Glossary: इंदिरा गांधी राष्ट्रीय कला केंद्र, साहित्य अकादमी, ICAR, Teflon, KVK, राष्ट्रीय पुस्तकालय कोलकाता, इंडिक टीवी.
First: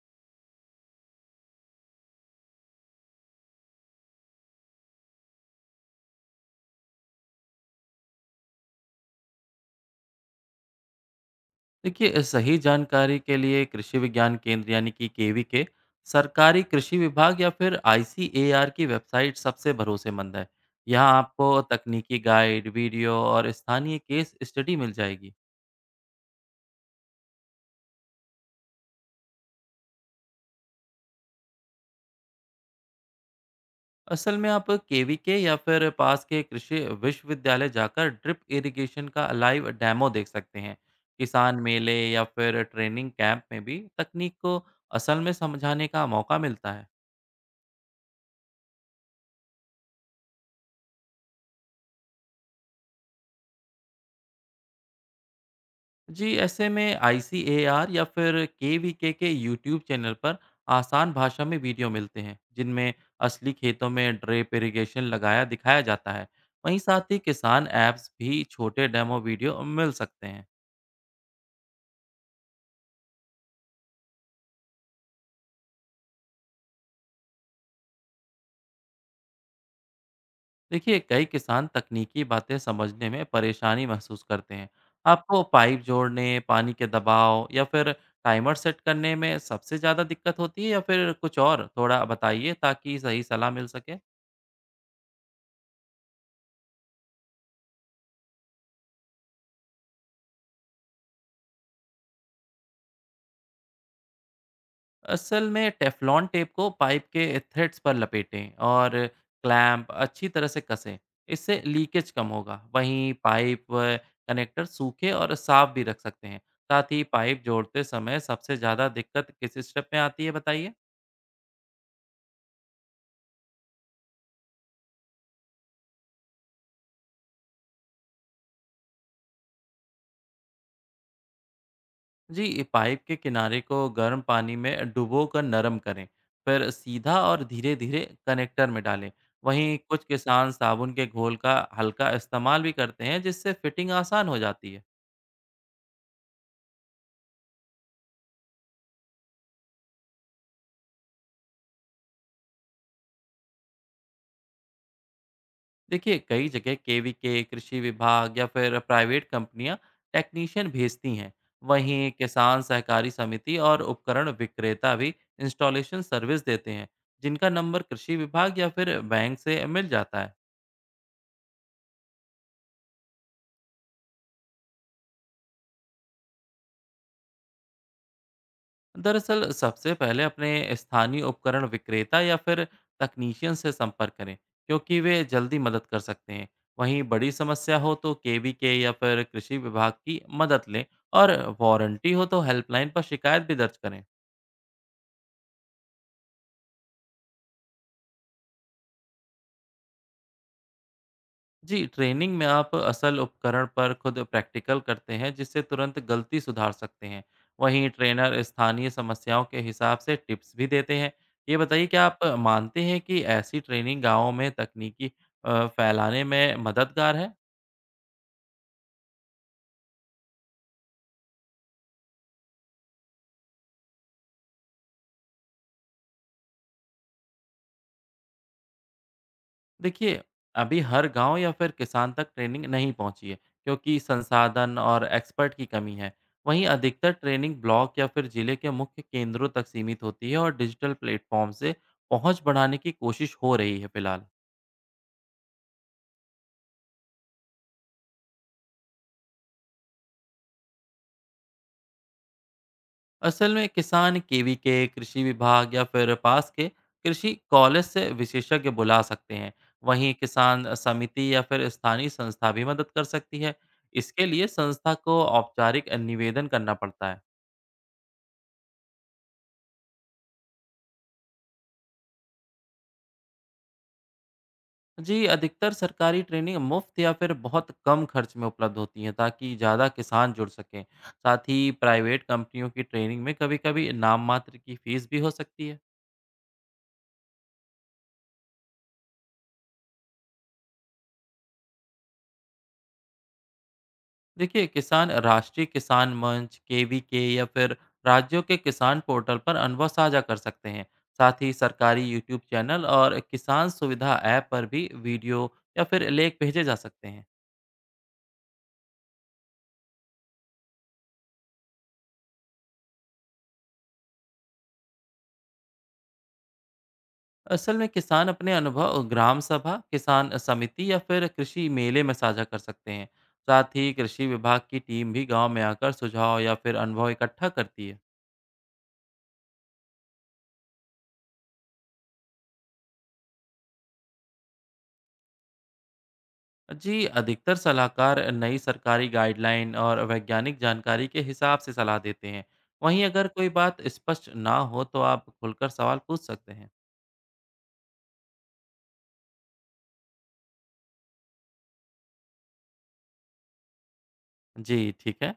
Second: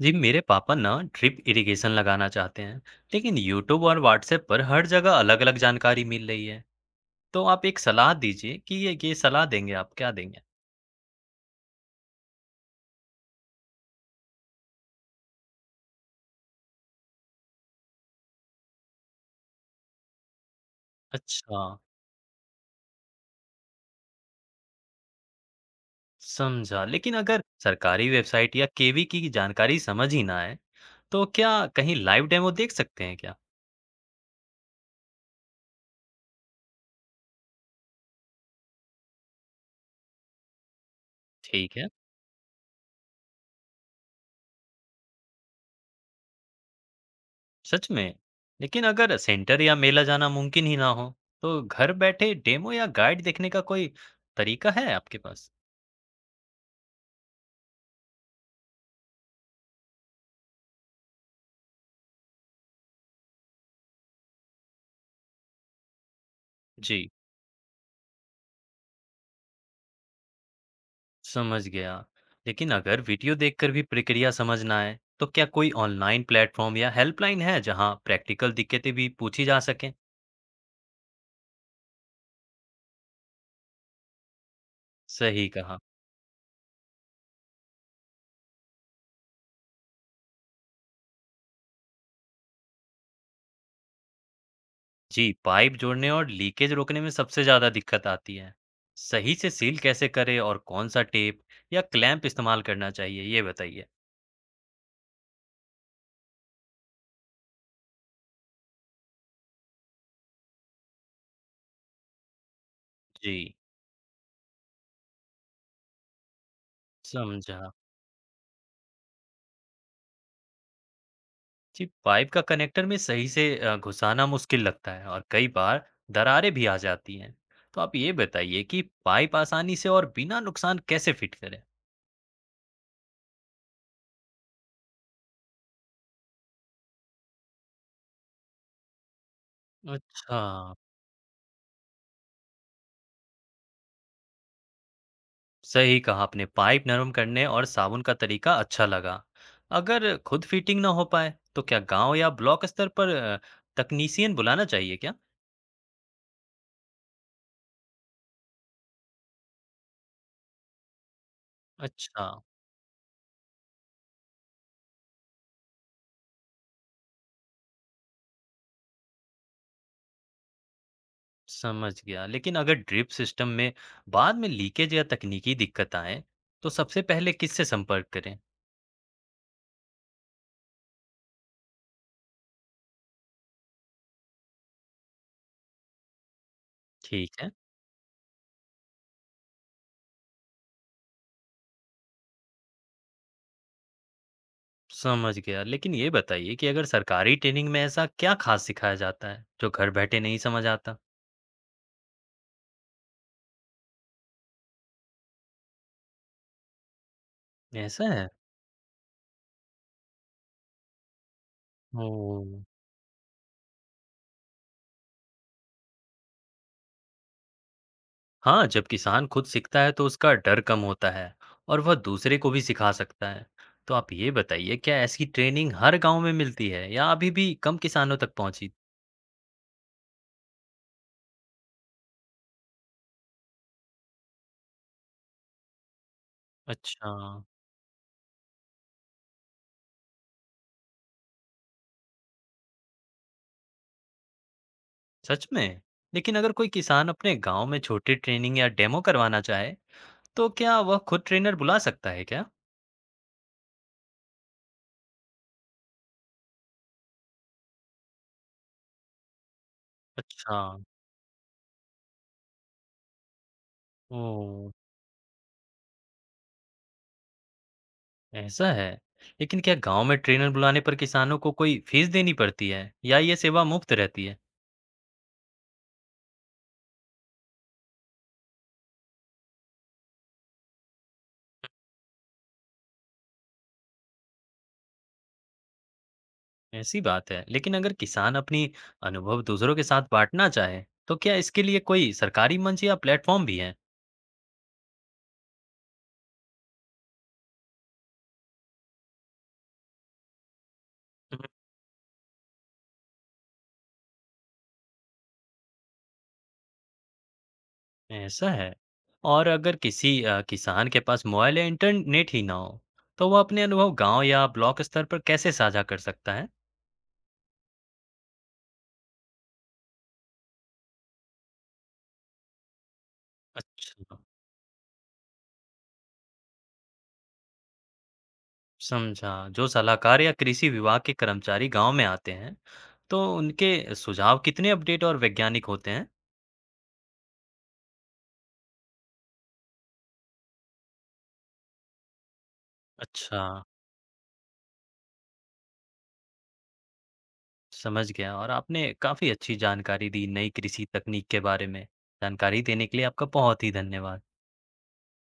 जी, मेरे पापा ना ड्रिप इरिगेशन लगाना चाहते हैं। लेकिन यूट्यूब और व्हाट्सएप पर हर जगह अलग अलग जानकारी मिल रही है। तो आप एक सलाह दीजिए कि ये सलाह देंगे आप क्या देंगे। देखिए, सही जानकारी के लिए कृषि विज्ञान केंद्र यानी कि केवी के, सरकारी कृषि विभाग या फिर आईसीएआर की वेबसाइट सबसे भरोसेमंद है। यहाँ अच्छा, आपको तकनीकी गाइड, वीडियो और स्थानीय केस स्टडी मिल जाएगी। समझा। लेकिन अगर सरकारी वेबसाइट या केवी की जानकारी समझ ही ना आए तो क्या कहीं लाइव डेमो देख सकते हैं क्या? असल में आप केवी के या फिर पास के कृषि विश्वविद्यालय जाकर ड्रिप इरिगेशन का लाइव डेमो देख सकते हैं। किसान ठीक है। मेले या फिर ट्रेनिंग कैंप में भी तकनीक को असल में समझाने का मौका मिलता है। सच में? लेकिन अगर सेंटर या मेला जाना मुमकिन ही ना हो, तो घर बैठे डेमो या गाइड देखने का कोई तरीका है आपके पास? जी, ऐसे में आईसीएआर या फिर केवीके के यूट्यूब चैनल पर आसान भाषा में वीडियो मिलते हैं, जिनमें असली खेतों में ड्रेप इरिगेशन लगाया दिखाया जाता है। वहीं जी, साथ ही किसान ऐप्स भी छोटे डेमो वीडियो मिल सकते हैं। समझ गया। लेकिन अगर वीडियो देखकर भी प्रक्रिया समझ ना आए, तो क्या कोई ऑनलाइन प्लेटफ़ॉर्म या हेल्पलाइन है जहां प्रैक्टिकल दिक्कतें भी पूछी जा सकें? देखिए, कई किसान तकनीकी बातें समझने में परेशानी महसूस करते हैं। आपको सही कहा। पाइप जोड़ने, पानी के दबाव या फिर टाइमर सेट करने में सबसे ज़्यादा दिक्कत होती है या फिर कुछ और, थोड़ा बताइए ताकि सही सलाह मिल सके। जी, पाइप जोड़ने और लीकेज रोकने में सबसे ज़्यादा दिक्कत आती है। सही से सील कैसे करें और कौन-सा टेप या क्लैंप इस्तेमाल करना चाहिए, ये बताइए? असल में टेफ्लॉन टेप को पाइप के थ्रेड्स पर लपेटें और क्लैंप अच्छी तरह से कसें। इससे लीकेज कम होगा। वहीं जी, पाइप व कनेक्टर सूखे और साफ भी रख सकते हैं। साथ ही पाइप समझा। जोड़ते समय सबसे ज़्यादा दिक्कत किस स्टेप में आती है, बताइए। जी, पाइप का कनेक्टर में सही से घुसाना मुश्किल लगता है और कई बार दरारें भी आ जाती हैं। तो आप ये बताइए कि पाइप आसानी से और बिना नुकसान कैसे फिट करें? जी, ये पाइप के किनारे को गर्म पानी में डुबो कर नरम करें, फिर सीधा और धीरे धीरे कनेक्टर में डालें। वहीं कुछ अच्छा, किसान साबुन के घोल का हल्का इस्तेमाल भी करते हैं, जिससे फिटिंग आसान हो जाती है। सही कहा आपने। पाइप नरम करने और साबुन का तरीका अच्छा लगा। अगर खुद फिटिंग ना हो पाए, तो क्या गांव या ब्लॉक स्तर पर तकनीशियन बुलाना चाहिए क्या? देखिए, कई जगह केवीके, कृषि विभाग या फिर प्राइवेट कंपनियां टेक्नीशियन भेजती हैं। वहीं अच्छा, किसान सहकारी समिति और उपकरण विक्रेता भी इंस्टॉलेशन सर्विस देते हैं, जिनका नंबर कृषि विभाग या फिर बैंक से मिल जाता है। समझ गया। लेकिन अगर ड्रिप सिस्टम में बाद में लीकेज या तकनीकी दिक्कत आए, तो सबसे पहले किससे संपर्क करें? दरअसल सबसे पहले अपने स्थानीय उपकरण विक्रेता या फिर तकनीशियन से संपर्क करें, क्योंकि वे जल्दी मदद कर सकते हैं। वहीं बड़ी ठीक है। समस्या हो तो केवीके या फिर कृषि विभाग की मदद लें। और वारंटी हो तो हेल्पलाइन पर शिकायत भी दर्ज करें। समझ गया। लेकिन ये बताइए कि अगर सरकारी ट्रेनिंग में ऐसा क्या ख़ास सिखाया जाता है, जो घर बैठे नहीं समझ आता? जी, ट्रेनिंग में आप असल उपकरण पर खुद प्रैक्टिकल करते हैं, जिससे तुरंत गलती सुधार सकते हैं। वहीं ऐसा है? ट्रेनर स्थानीय समस्याओं के हिसाब से टिप्स भी देते हैं। ये बताइए, क्या आप ओह! मानते हैं कि ऐसी ट्रेनिंग गाँवों में तकनीकी अ, फैलाने में मददगार है? हाँ, जब किसान खुद सीखता है तो उसका डर कम होता है और वह दूसरे को भी सिखा सकता है। तो आप ये बताइए क्या ऐसी ट्रेनिंग हर गाँव में मिलती है या अभी भी कम किसानों तक पहुँची? देखिए, अभी हर गांव या फिर किसान तक ट्रेनिंग नहीं पहुंची है, क्योंकि संसाधन और एक्सपर्ट की कमी है। वहीं अच्छा, अधिकतर ट्रेनिंग ब्लॉक या फिर जिले के मुख्य केंद्रों तक सीमित होती है और डिजिटल प्लेटफॉर्म से पहुंच बढ़ाने की कोशिश हो रही है फिलहाल। सच में? लेकिन अगर कोई किसान अपने गाँव में छोटी ट्रेनिंग या डेमो करवाना चाहे, तो क्या वह खुद ट्रेनर बुला सकता है क्या? असल में किसान केवी के, कृषि विभाग या फिर पास के कृषि कॉलेज से विशेषज्ञ बुला सकते हैं। वहीं अच्छा, किसान समिति या फिर स्थानीय संस्था भी मदद कर सकती है। इसके लिए ओह! संस्था को औपचारिक निवेदन करना पड़ता है। ऐसा है। लेकिन क्या गाँव में ट्रेनर बुलाने पर किसानों को कोई फीस देनी पड़ती है या ये सेवा मुफ्त रहती है? जी, अधिकतर सरकारी ट्रेनिंग मुफ्त या फिर बहुत कम खर्च में उपलब्ध होती हैं, ताकि ज़्यादा किसान जुड़ सकें। साथ ही प्राइवेट कंपनियों की ट्रेनिंग में कभी-कभी नाम मात्र की फीस भी हो सकती है। ऐसी बात है। लेकिन अगर किसान अपनी अनुभव दूसरों के साथ बाँटना चाहे, तो क्या इसके लिए कोई सरकारी मंच या प्लेटफ़ॉर्म भी है? देखिए, किसान राष्ट्रीय किसान मंच, केवीके या फिर राज्यों के किसान पोर्टल पर अनुभव साझा कर सकते हैं। हुँ, साथ ही सरकारी यूट्यूब चैनल और किसान सुविधा ऐप पर भी वीडियो या फिर लेख भेजे जा सकते हैं। ऐसा है। और अगर किसी किसान के पास मोबाइल या इंटरनेट ही ना हो, तो वह अपने अनुभव गाँव या ब्लॉक स्तर पर कैसे साझा कर सकता है? असल में किसान अपने अनुभव ग्राम सभा, किसान समिति या फिर कृषि मेले में साझा कर सकते हैं। साथ ही अच्छा। कृषि विभाग की टीम भी गांव में आकर सुझाव या फिर अनुभव इकट्ठा करती है। समझा। जो सलाहकार या कृषि विभाग के कर्मचारी गाँव में आते हैं, तो उनके सुझाव कितने अपडेट और वैज्ञानिक होते हैं? जी, अधिकतर सलाहकार नई सरकारी गाइडलाइन और वैज्ञानिक जानकारी के हिसाब से सलाह देते हैं। वहीं अगर अच्छा, कोई बात स्पष्ट ना हो तो आप खुलकर सवाल पूछ सकते हैं। समझ गया और आपने काफ़ी अच्छी जानकारी दी नई कृषि तकनीक के बारे में। जानकारी देने के लिए आपका बहुत ही धन्यवाद। जी, ठीक है।